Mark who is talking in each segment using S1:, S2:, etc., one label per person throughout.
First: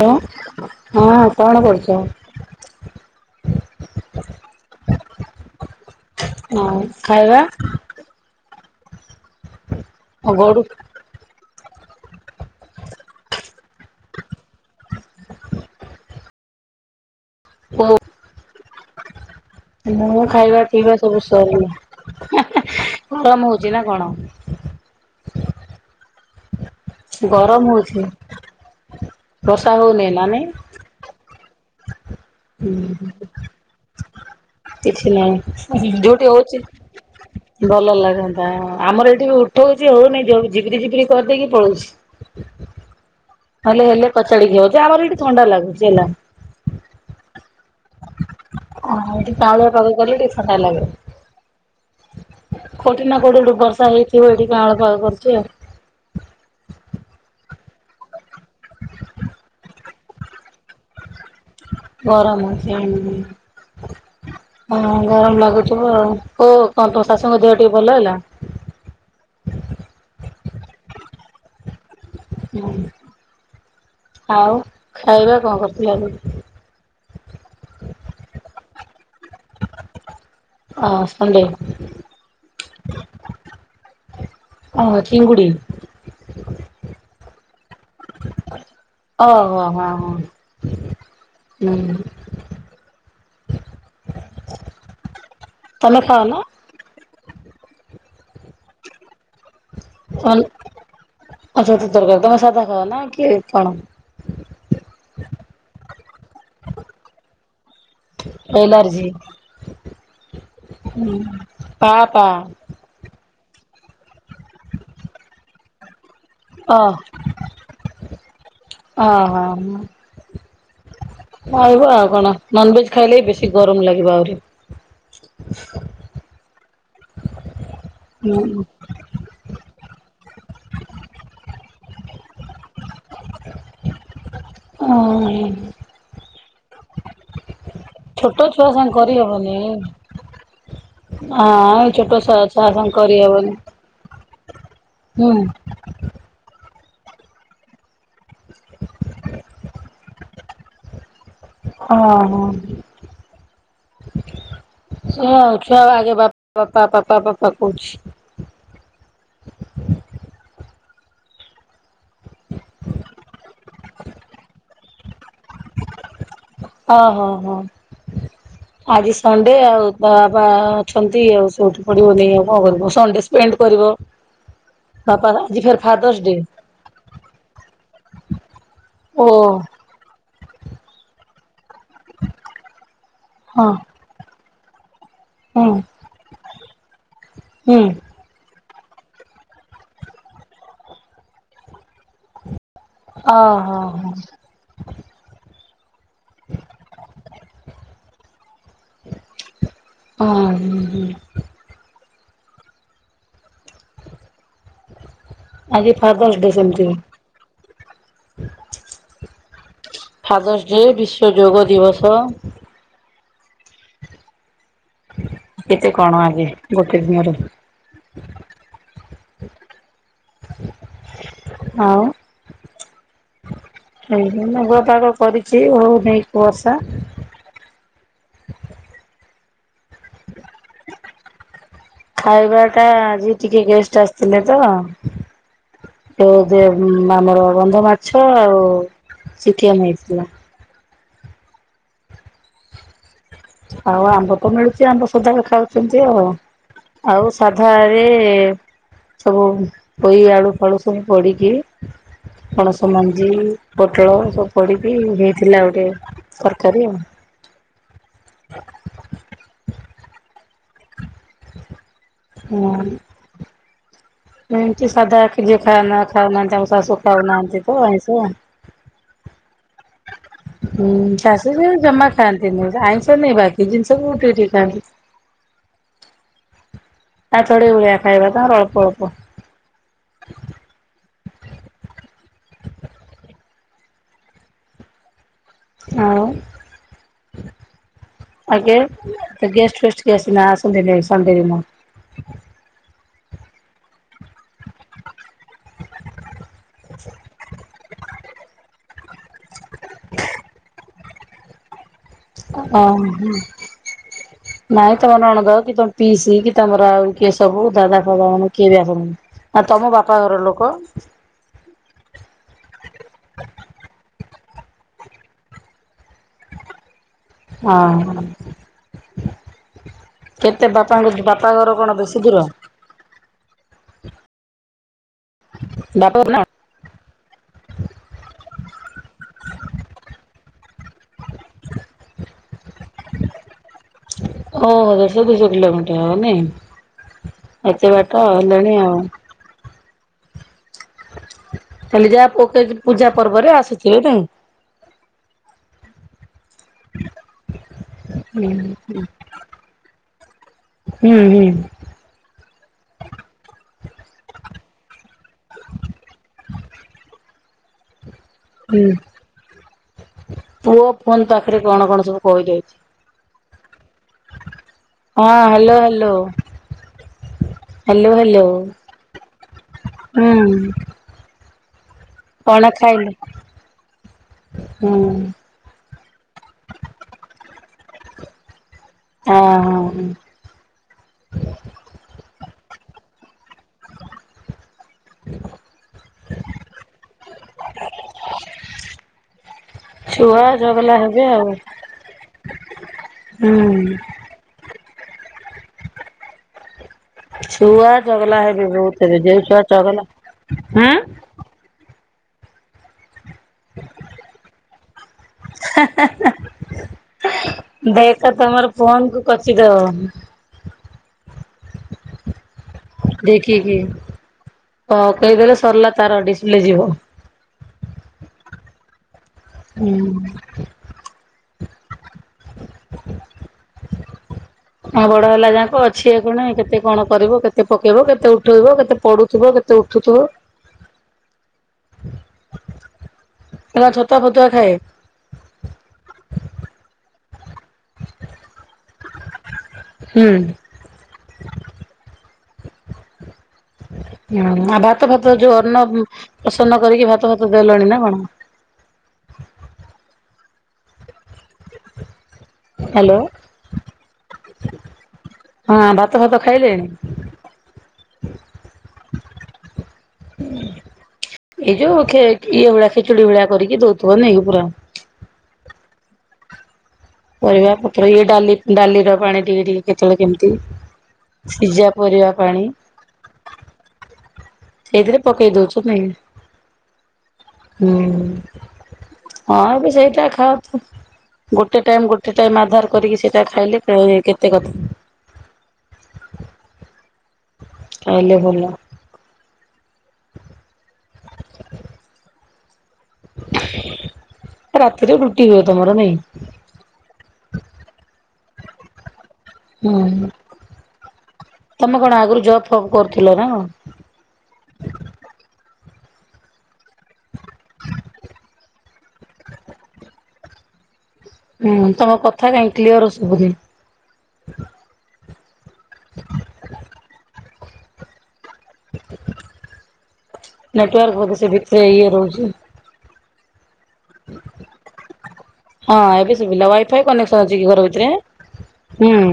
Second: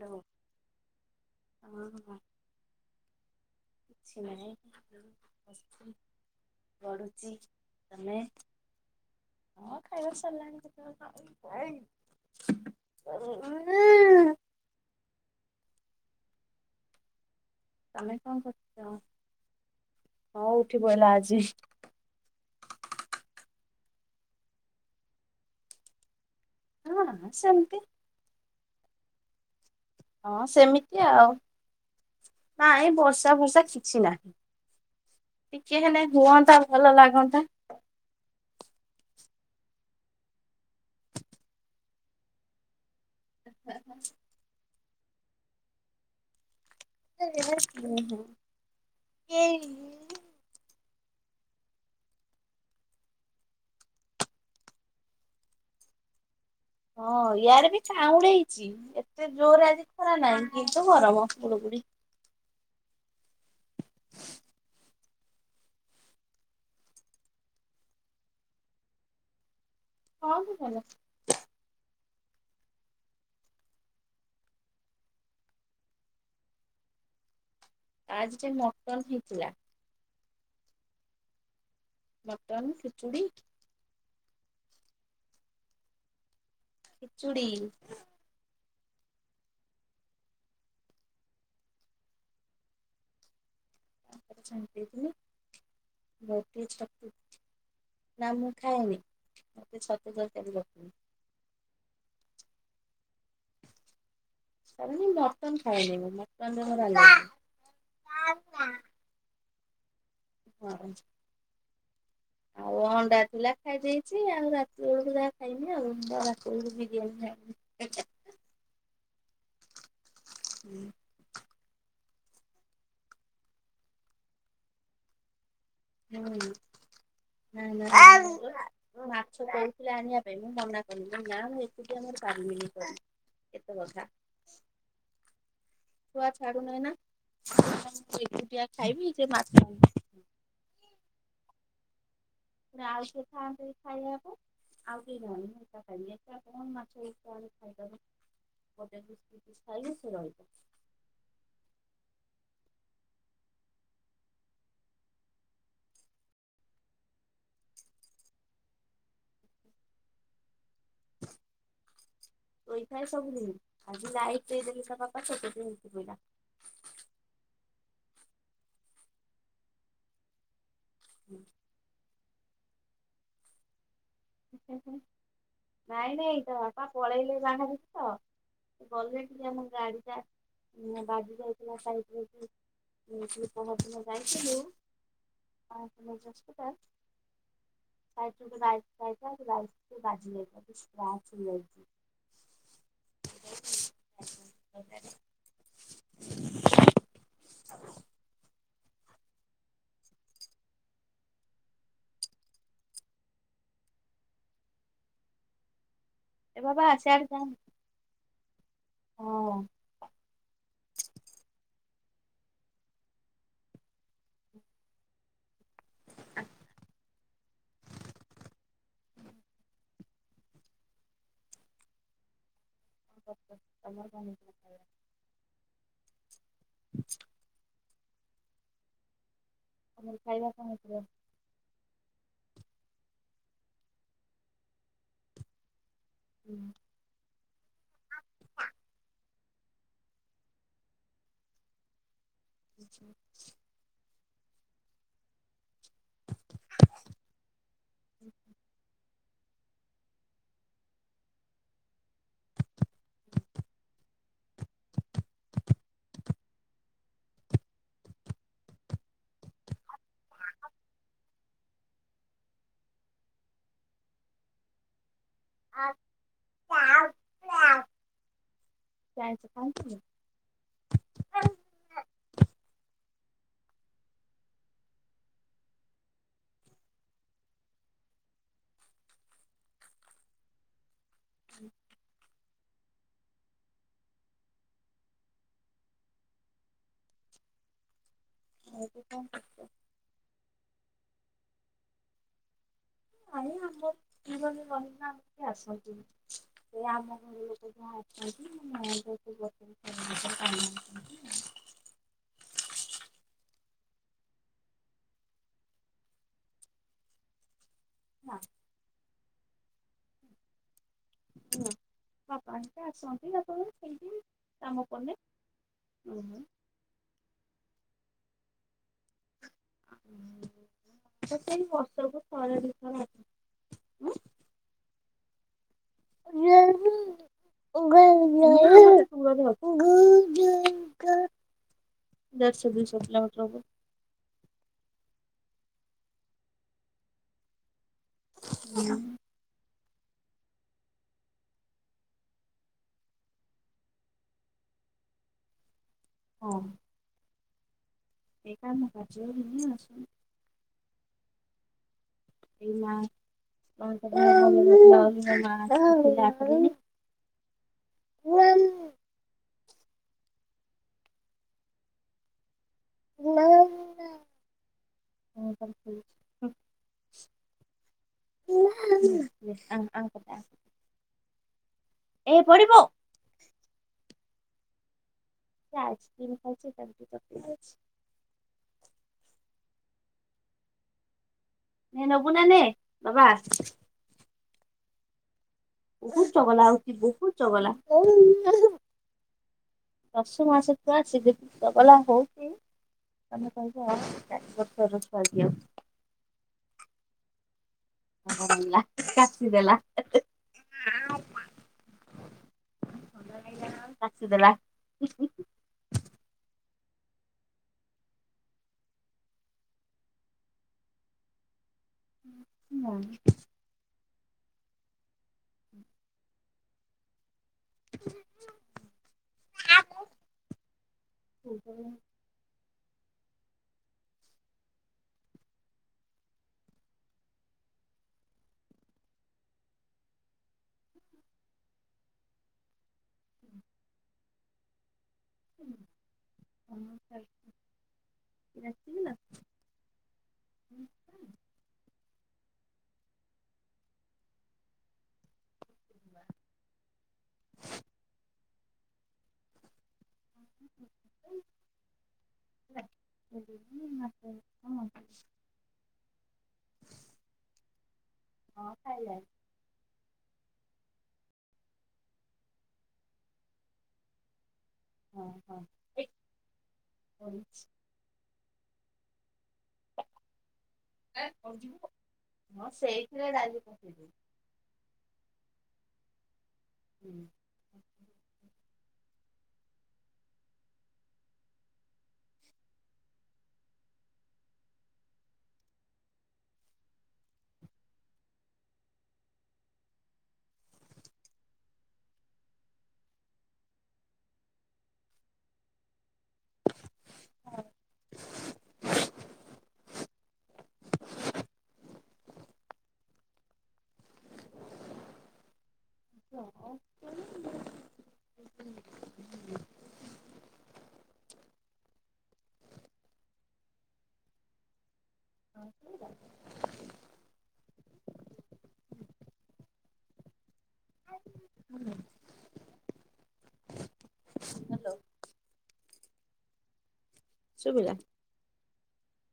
S1: ହ ହଁ କଣ କରୁଛ?
S2: କିଛି ନାଇଁ
S1: ହଁ
S2: ଗଡୁଛି।
S1: ଖାଇବା
S2: ତମେ? ହଁ ଖାଇବା
S1: ଆଉ
S2: ସରିଲାଣି
S1: ଗଡୁ
S2: କେତେ ବେଳୁ। [unintelligible]
S1: କୋଉ
S2: ତମେ କଣ କରୁଛ?
S1: ମୁଁ ଖାଇବା ପିଇବା ସବୁ ସରିଲା। ଗରମ ହଉଚି ନା କଣ? ଗରମ ହଉଛି। ବର୍ଷା ହଉ
S2: ହଁ ସେମିତି ଆଉ ନାଇଁ ବର୍ଷା ଫର୍ଷା କିଛି ନାହିଁ।
S1: କିଛି
S2: ଟିକେ
S1: ନାହିଁ
S2: ହେଲେ
S1: ଯୋଉଠି ହଉଛି
S2: ହୁଅନ୍ତା ଭଲ ଲାଗନ୍ତା।
S1: ଭଲ ଲାଗନ୍ତା ଆମର ଏଠି ବି ଉଠଉଛି ହଉନି ଝପିରି ଝିପିରି କରିଦେଇକି ପଳଉଛି। ହେଲେ ହେଲେ ପଚାଡିକି ହଉଛି ଆମର ଏଇଠି ଥଣ୍ଡା ଲାଗୁଛି ହେଲା।
S2: ଉଁ ହୁଁ।
S1: ହିଁ ତାଉଳିଆ ପାଗ କଲେ ଟିକେ ଥଣ୍ଡା ଲାଗେ। କୋଉଠି ନା କୋଉଠିଠୁ ବର୍ଷା ହେଇଥିବ, ଏଠି କାଁଳ କଳ କରୁଛି ଆଉ।
S2: ହଁ ୟାର ବି କାଉଁଳେଇଛି। ଏତେ ଜୋରରେ ଆଜି ଖରା ନାହିଁ କିନ୍ତୁ ଗରମ ଗୁୁଳି ଗୁୁଳି।
S1: ଗରମ ହଉଛି। [unintelligible] ହଁ ଗରମ ଲାଗୁଥିବ ଆଉ ଓ କଣ ତମ ଶାଶୁଙ୍କ ଦେହ ଟିକେ ଭଲ ହେଲା?
S2: ହଁ ସେ ଭଲ।
S1: ହଁ ଆଉ ଖାଇବା କଣ କରୁଥିଲା ବେ
S2: ଆଜି ଟି ମଟନ ହେଇଥିଲା।
S1: ହଁ ସଣ୍ଡେ।
S2: ମଟନ୍ ଖିଚୁଡ଼ି।
S1: ଓ ଚିଙ୍ଗୁଡ଼ି।
S2: ଖିଚୁଡ଼ି।
S1: [unintelligible] ଓହୋ ହୋ ହ ହୁଁ।
S2: [unintelligible]
S1: ତମେ
S2: ନା
S1: ଖାଅ ନା
S2: ମୁଁ ଖାଏନି ମତେ ଛତୁ
S1: ଆଚ୍ଛା
S2: ତରକାରୀ
S1: [unintelligible] ଛତୁ ତରକାରୀ ତମେ ସାଧା ଖାଅ ନା କିଏ କଣ?
S2: [unintelligible] ମଟନ ଖାଇବିନି ମଟନ ରେ ମୋର ଆଲାର୍ଜି।
S1: ଏଲାର୍ଜି ପା ପା
S2: ଆଉ ଅଣ୍ଡା ଥିଲା ଖାଇ ଦେଇଛି ଆଉ ରାତି ବେଳକୁ ଯାହା ଖାଇମି ଆଉ ବରା
S1: ଓ ଓହୋ
S2: [unintelligible] ବିରିଆନି [unintelligible]
S1: ଖାଇବୁ ଆଉ କଣ ନନଭେଜ୍ ଖାଇଲେ ବି ବେଶୀ ଗରମ ଲାଗିବ ଆହୁରି।
S2: ହୁଁ
S1: ହୁଁ
S2: ଉଁ ମାଛ କହୁଥିଲେ ଆଣିବା ପାଇଁ ମୁଁ ମନା କଲି ନା ମୁଁ ଏକୁଟିଆ ମୁଁ ପାରିବିନି କରି। ଏତେ ବର୍ଷା
S1: ଓ ହୋ।
S2: ଛୁଆ ଛାଡୁ ନାହିଁ ନା
S1: ଛୋଟ
S2: ଏକୁଟିଆ
S1: ଛୁଆ ସାଙ୍ଗେ
S2: ଖାଇବି ଯେ
S1: କରିହବନି
S2: ମାଛ
S1: ହଁ ଏ ଛୋଟଛୁଆ ଅ
S2: ଆଉ କିଏ ଥାନ୍ତେ କି ଖାଇବା ପାଇଁ ଆଉ କେହି
S1: ହୁଁ
S2: ନାହାଁନ୍ତି ମୁଁ ଏକା ଖାଇବି। କଣ ମାଛ [unintelligible] ଖାଇବ ଗୋଟେ ଦି ପିସ୍ ଖାଇଲେ ସେ ରହିିବ।
S1: ଓ ହୋ। ସେ ଆଉ ଛୁଆ ଆଗେ ବାପା ବା ପାପା ପାପା କହୁଛି। [inaudible]
S2: ଶୋଇଥାଏ ସବୁ ଦିନି ଆଜି ଲାଇଟ୍ ଦେଇଦେଲେ ତା ବାପା ସେଠୁ ସିଏ ଉଠି ପଡ଼ିଲା।
S1: ଓ ହୋ ହୋ ଆଜି ସଣ୍ଡେ ଆଉ ତା ବାବା ଅଛନ୍ତି ଆଉ ସେ ଉଠି ପଡ଼ିବନି ଆଉ କଣ କରିବ ସଣ୍ଡେ ସ୍ପେଣ୍ଡ୍ କରିବ। ବାପା ଆଜି ଫେରେ ଫାଦରସ୍ ଡେ।
S2: ବାପା ପଳେଇଲେ ବାହାରିକି ତ ‌ଗଲେ
S1: ଓ
S2: ସେ ଆମ ଗାଡ଼ି ଟା ବାଜି ଯାଇଥିଲା ସାଇଟି ରୁ [unintelligible] ଯୋଉ
S1: ହଁ
S2: ପହରଦିନ ଯାଇଥିଲୁ।
S1: ହୁଁ
S2: ଆମ [unintelligible]
S1: ହୁଁ।
S2: [unintelligible] ସ୍କାଚ୍ ହେଇଯାଇଛି।
S1: ଓ ହୋ ହୋ।
S2: [unintelligible]
S1: ହଁ। ଆଜି ଫାଦର୍ସ ଡେ ସେମିତି ବି। ଫାଦର୍ସ ଡେ ବିଶ୍ଵ ଯୋଗ ଦିବସ। କେତେ କଣ ଆଜି ଗୋଟେ ଦିନରେ। ଆଉ [unintelligible] ମେଘୁଆ ପାଗ କରିଛି ହୋଉନାହିଁ ବର୍ଷା।
S2: ହ ଆଜି ଖାଇବା କଣ ହେଇଥିଲା?
S1: ଖାଇବା ଟା ଆଜି ଟିକେ ଗେଷ୍ଟ୍ ଆସିଥିଲେ ତ ଯୋଉ ଆମର ବନ୍ଧ ମାଛ ଆଉ ଚିକେନ୍ ହେଇଥିଲା।
S2: ଆ
S1: ଆଉ ଆମ୍ବ ତ ମିଳୁଛି ଆମ୍ବ ସଦାବେଳେ ଖାଉଛନ୍ତି ଆଉ। ଆଉ ସାଧାରେ ସବୁ ପୋଇ ଆଳୁ ଫାଳୁ ସବୁ ପଡି଼କି ପଣସ ମଞ୍ଜି, ପୋଟଳ, ସବୁ ପଡି଼କି ହେଇଥିଲା ଗୋଟେ ତରକାରୀ ଆଉ ହହହ ହୁଁ। ଏମିତି ସାଧା ଯିଏ ଖା ଖାଉନାହାନ୍ତି ଆମ ଶାଶୁ ଖାଉନାହାନ୍ତି ତ ଆଇଁଷ ହୁଁ ଶାଶୁ ବି ଜମା ଖାଆନ୍ତିନି, ସେ ଆଇଁଷ ନାହିଁ ବାକି ଜିନିଷ କୁ ଟିକେ ଟିକେ ଖାଆନ୍ତି। ତା ଚଢ଼େଇ ଭଳିଆ ଖାଇବା ତାଙ୍କର ଅଳ୍ପ-ଅଳ୍ପ।
S2: ହ
S1: ଆଉ ଗେ ଗେଷ୍ଟ ଫେଷ୍ଟ ସିନା ଆସନ୍ତିନି ସନଡେ୍ ଦିନ।
S2: ନାଇଁ ଆମ କିଭଳି ମହିମା ଆମ ଘରକୁ ଆସନ୍ତିନି, ସେ ଆମ ଘର ଲୋକ [inaudible]
S1: ଓହୋ। ନାଇଁ ତମ ନଣନ୍ଦ କି ତମ ପିଇସି କି ତମର ଆଉ କିଏ ସବୁ ଦାଦା ଭଗବାନ କିଏ ବି ଆସନ୍ତିନି, ଆ ତମ ବାପାଘର ଲୋକ
S2: ହୁଁ ବାପା ହେରିକା ଆସନ୍ତି ସେମତି କାମ ପଡ଼ିନେ। ଓହୋ।
S1: ହଁ। କେତେ ବାପାଙ୍କ ବାପାଘର କଣ ବେଶୀ ଦୂର?
S2: ହଁ।
S1: [unintelligible]
S2: [inaudible] ଦେଢ଼ସ ଦୁଇଶ ପିଲା [unintelligible]
S1: ଓ ହୋ ଦେଢ଼ସ ଦୁଇଶହ କିଲୋମିଟର ହବ ନାଇଁ, ଏତେ ବାଟ ହେଲେଣି ଆଉ। ଖାଲି ଯାହା ପକେଇଚି ପୂଜା ପର୍ବରେ ଆସିଚି [unintelligible]
S2: ହଁ।
S1: ହ
S2: [unintelligible]
S1: ହୁଁ-ହୁଁ।
S2: [inaudible] [inaudible]
S1: ହୁଁ ପୁଅ ଫୋନ୍ ପାଖେରେ କଣ-କଣ ସବୁ କହିଦଉଚି।
S2: [inaudible]
S1: ହଁ ହାଲୋ ହାଲୋ। ହାଲୋ ହାଲୋ ହୁଁ। କଣ ଖାଇଲେ ହୁଁ।
S2: ଆଇସ୍ କ୍ରିମ୍ ଖାଇଚି [unintelligible]
S1: ହଁ-ହଁ।
S2: ହେଁ ନବୁନା ନେ ବାବା। ବହୁତ୍ ଚଗଲା ହଉଚି ବହୁତ୍ ଚଗଲା।
S1: ଛୁଆ
S2: ଦଶ ମାସ
S1: ଚଗଲା
S2: ଛୁଆ ସେ
S1: ହେବେ ଆଉ
S2: ଯେତେ ଚଗଲା ହଉଛି
S1: ହୁଁ
S2: ତମେ କହିବ [unintelligible]
S1: ଛୁଆ ଚଗଲା ହେବେ ବହୁତ୍ ହେବେ, ଯୋଉ ଛୁଆ ଚଗଲା ହୁଁ।
S2: [unintelligible]
S1: ହେ-ହେ-ହେ। ଦେଖ ତମର ଫୋନ୍ କୁ କଚିଦବ।
S2: ନାଁ।
S1: କି-କି ହ କହିଦେଲେ ସରିଲା ତାର ଡିସପ୍ଲେ ଯିବ।
S2: [inaudible]
S1: ହୁଁ।
S2: [inaudible]
S1: ହଁ ବଡ ହେଲା ଯାକ ଅଛି ଏ କଣ କେତେ କଣ କରିବ କେତେ ପକେଇବ କେତେ ଉଠେଇବ କେତେ ପଡୁଥିବ କେ ତେ ଉଠୁଥିବ। ଏରା ଛତୁଆ ଫତୁଆ ଖାଏ।
S2: ହଛି ନା [unintelligible]
S1: ହୁଁ। ହୁଁ। ଆଭା ଭାତ ଫାତ ଯୋଉ ଅନ୍ନ ପ୍ରସନ୍ନ କରିକି ଭାତ ଭାତ ଦେଲେଣି ନା କଣ? ହ୍ୟାଲୋ
S2: ହ
S1: ହଁ ଭା ଭାତ ଫାତ ଖାଇଲେଣି? ଏଇ ଯୋଉ ଖେ ଇଏ ଭଳିଆ ଖେଚୁଡି ଭଳିଆ କରିକି ଦଉଥିବ ନାଇ କି ପୁରା
S2: ହଁ ହଁ ଏଇ କି
S1: ପରିବା ପତ୍ର ଇଏ ଡାଲି ଡାଲି ର ପାଣି ଟିକେ ଟିକେ କେତେବେଳେ କେମିତି ସିଝା ପରିବା ପାଣି ସେଇଥିରେ ପକେଇ ଦଉଛୁ ନାଇଁ କି?
S2: ହୁଁ।
S1: ହୁଁ ହଁ ଏବେ ସେଇଟା ଖାଆତୁ ଗୋଟେ ଟାଇମ୍ ଗୋଟେ ଟାଇମ୍ ଆଧାର କରିକି ସେଇଟା ଖାଇଲେ କେତେ କଥା। ଖାଇଲେ ଭଲ। ରାତିରେ ରୁଟି ହୁଏ ତମର ନାଇଁ?
S2: ହଁ।
S1: ହୁଁ। ତମେ କଣ ଆଗରୁ ଜବ୍ ଫବ୍ କରୁଥିଲ ନା କଣ? ହୁଁ। ତମ କଥା କାଇଁ କ୍ଲିୟର ଶୁଭୁନି? ନେଟୱାର୍କ ବୋଧେ ସେ ଭିତ୍ରେ ଇଏ ରହୁଛି। ହଁ ଏବେ ସୁଭିଲା ୱାଇଫାଇ କନେକ୍ସ
S2: ଶୁଭିଲା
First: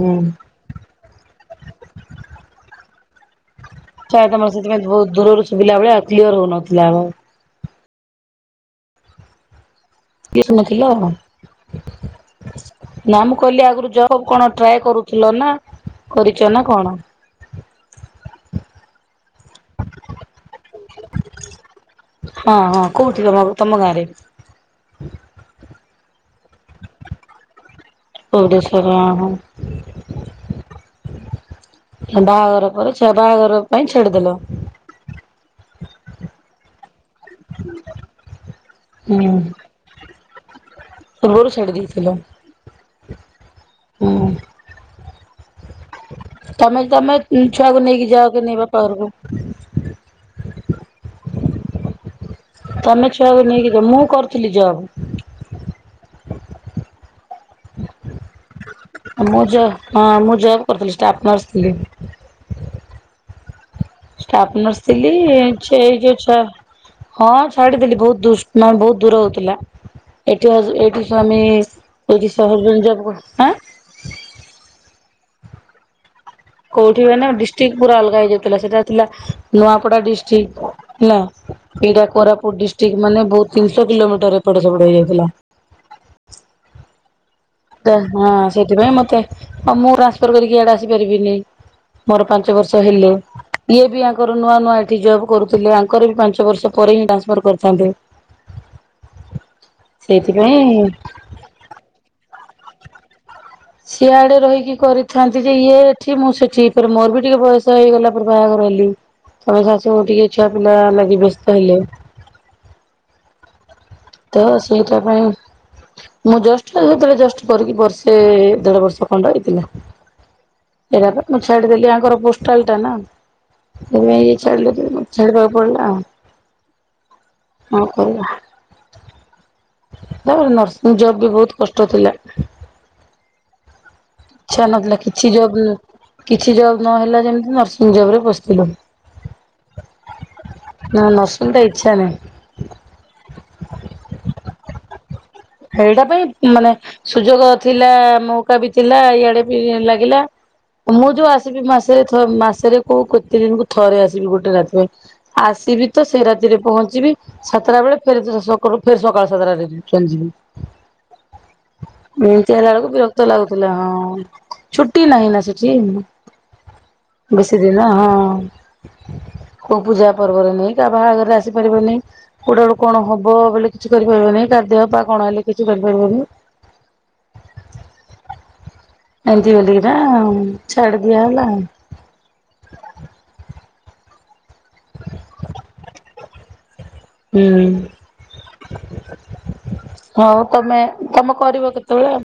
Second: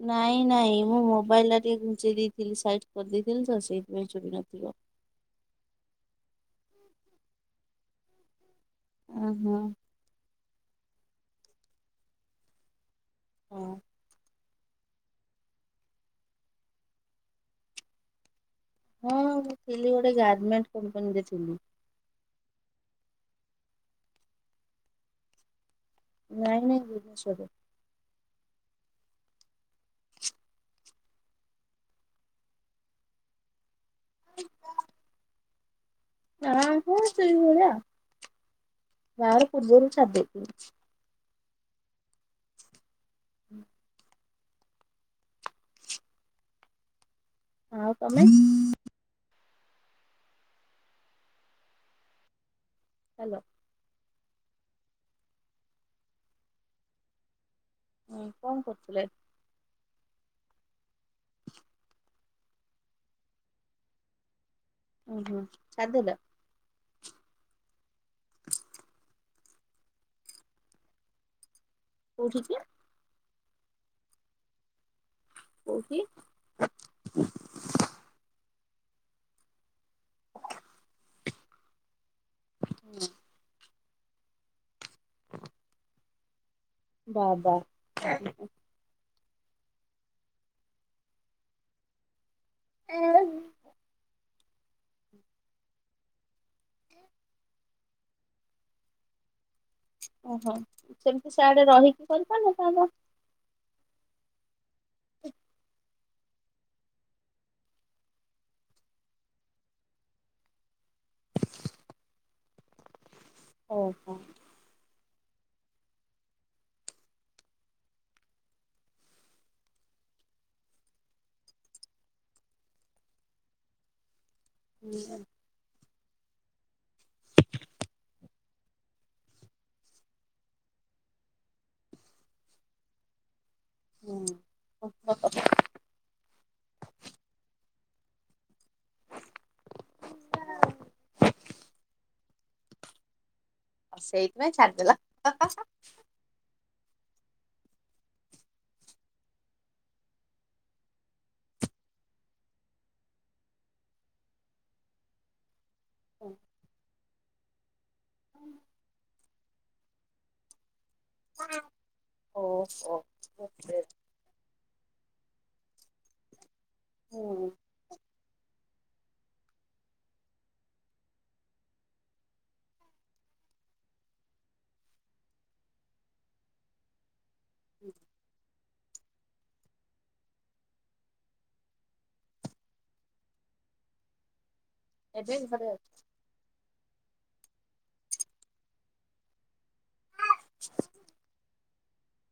S1: ହୁଁ
S2: ନାଇଁ-ନାଇଁ ମୁଁ ମୋବାଇଲରେ ଟିକେ ଘୁଞ୍ଚେଇ ଦେଇଥିଲି ସାଇଡ୍ କରିଦେଇଥିଲି ତ ସେଇଥି
S1: ପ୍ରାୟ ତମର ସେଥିପାଇଁ ବହୁତ ଦୂରରୁ ଶୁଭିଲା ଭଳିଆ କ୍ଲିୟର ହଉନଥିଲା ଆଉ।
S2: ଉ ହୁଁ।
S1: କିଏ [unintelligible] ଶୁଣିଥିଲ ନା ମୁଁ କହିଲି ଆଗରୁ ଜ ସବୁ କଣ ଟ୍ରାଏ କରୁଥିଲ ନା କରିଚ ନା କଣ?
S2: ହଁ ମୁଁ ଥିଲି ଗୋଟେ ଗାର୍ମେଣ୍ଟ କମ୍ପାନୀରେ ଥିଲି।
S1: ହଁ ହଁ କୋଉଠି ତମ ତମ ଗାଁ ରେ?
S2: ନାଇଁ ନାଇଁ ଭୁବନେଶ୍ବର ରେ।
S1: ଓଡେଶ୍ୱର୍ ଆ ହାଁ। ବାହାଘର ପରେ ବାହାଘର ପାଇଁ ଛାଡିଦେଲ।
S2: [unintelligible] ହଁ ସେ ସେଇଭଳିଆ ଆଉ।
S1: ହୁଁ
S2: ବାହାଘର ପୂର୍ବରୁ ଛାଡିଦେଇଥିଲି।
S1: ପୂର୍ବରୁ ଛାଡିଦେଇଥିଲ? ହୁଁ। ତମେ-ତମେ ଛୁଆକୁ ନେଇକି ଯାଅ କି ନାଇଁ ବାପା ଘରକୁ? ତମେ ଛୁଆକୁ ନେଇକି ମୁଁ କରୁଥିଲି ଜବ୍।
S2: ହୁଁ କଣ କରୁ
S1: ମୁଁ ଜବ ହଁ ମୁଁ ଜବ୍ କରିଥିଲି ଷ୍ଟାଫ୍ ନର୍ସ ଥିଲି। ଷ୍ଟାଫ୍ ନର୍ସ ଥିଲି। ଛେଇ ଯୋଉ ଛା ହଁ ଛାଡିଦେଲି ବହୁତ ଦୁଶ ବହୁତ ଦୂର ହଉଥିଲା। ଏଠି ହଜ୍ ଏଠି ସ୍ୱାମୀ [unintelligible]
S2: କୋଉଠି?
S1: କୋଉଠି ମାନେ ଡିଷ୍ଟ୍ରିକ୍ ପୁରା ଅଲଗା ହେଇଯାଉଥିଲା। ସେଟା ଥିଲା ନୂଆପଡା ଡିଷ୍ଟ୍। ଟିକ୍ ନା ଏଇଟା କୋରାପୁଟ ଡିଷ୍ଟ୍ରିକ୍ଟ ମାନେ ବହୁତ୍ ତିନିସ କିଲୋମିଟର ଏପଟ ସେପଟ ହେଇଯାଇଥିଲା।
S2: ବାଦ୍‌
S1: ହଁ ସେଥିପାଇଁ ମତେ ମୁଁ ଟ୍ରାନ୍ସଫର କରିକି ଇଆଡ଼େ ଆସିପାରିବିନି। ମୋର ପାଞ୍ଚ ବର୍ଷ ହେଲେ ଇଏ ବି ଆଗରୁ ନୂଆ-ନୂଆ ଏଠି ଜବ୍ କରୁଥିଲେ। ଆ ଙ୍କର ବି ପାଞ୍ଚ ବର୍ଷ ପରେ ହିଁ ଟ୍ରାନ୍ସଫର୍ କରିଥାନ୍ତେ।
S2: ଓହୋ
S1: ସେଇଥିପାଇଁ
S2: ସେମିତି ସିଆଡେ ରହିକି କରିପାରିନଥାନ୍ତ?
S1: ସିଆଡେ ରହିକି କରିଥାନ୍ତି ଯେ, ଇଏ ଏଠି ମୁଁ ସେଠି ଫେର୍ ମୋର ବି ଟିକେ ବୟସ ହେଇଗଲା ପରେ ବାହାଘର ହେଲି। ଆମ ଶାଶୁ ବି ଟିକେ ଛୁଆ ପିଲା ଲାଗି ବ୍ୟସ୍ତ ହେଲେ।
S2: ଓହୋ।
S1: ତ ସେଇଟା ପାଇଁ ମୁଁ ଜଷ୍ଟ ତ ଭିତରେ ଜଷ୍ଟ କରିକି ବର୍ଷେ ଦେଢ ବର୍ଷ ଖଣ୍ଡେ ହେଇଥିଲା। ଇରା ମୁଁ ଛାଡଦେଲି ଆଙ୍କର ପୋଷ୍ଟାଲ ଟ। ନା ସେଥିପାଇଁ ଇଏ ଛାଡିଲେ ଛାଡ଼ିବାକୁ ପଡିଲା ଆଉ। କଅଁ କରିହା। ତ ନର୍ସିଂ ଜବ୍ ବି ବହୁତ କଷ୍ଟ ଥିଲା।
S2: ଉଁ
S1: ଇଚ୍ଛା ନଥିଲା କିଛି ଜବ୍ କିଛି ଜବ୍ ନହେଲା ଯେମିତି ନର୍ସିଂ ଜବ ରେ ପସିଥିଲୁ। ନା ନର୍ସିଙ୍ଗ୍ ଟା ଇଚ୍ଛା ନାଇଁ।
S2: ସେଇଥିପାଇଁ ଛାଡିଦେଲ।
S1: ହେଇଟା ପାଇଁ ମାନେ ସୁଯୋଗ ଥିଲା ମଉକା ବି ଥିଲା ଇଆଡେ ବି ଲାଗିଲା ମୁଁ ଯୋଉ ଆସିକି ମାସେରେ ଥ ମାସରେ କୋଉ କୋତେ ଦିନକୁ ଥରେ ଆସିବି ଗୋଟେ ରାତି ପାଇଁ। ଆସିବି ତ ସେ ରାତିରେ ପହଞ୍ଚିବି ସାତଟା ବେଳେ ଫେର୍ ସକ ଫେର୍ ସକାଳ ସାତଟା ଚାଲଯିବି। ଏମିତେ ଆଇଲା ବେଳକୁ ବିଅକ୍ତ ଲାଗୁଥିଲା ହଁ। ଛୁଟି ନାହିଁ ନା ସେଠି ବେଶୀ ଦିନ ହଁ। କୋଉ ପୂଜା ପର୍ବରେ ନେଇ କାହା ବାହାଘରେ ଆସି ପାରିବନି। କୋଉଟା ଳୁ କଣ ହବ ବୋଲି କିଛି କରିପାରିବନି କାଆ ଦେଅ ପା କଣ ହେଲେ କିଛି କରିପାରିବନି।
S2: ଉ।
S1: [unintelligible] ଛାଡ଼ଦିଆ ଏଲା।
S2: ଏବେ ଘରେ ଅଛ
S1: ହୁଁ। ହଉ ତମେ ତମେ କରିବ କେତେବେଳେ ଆଉ?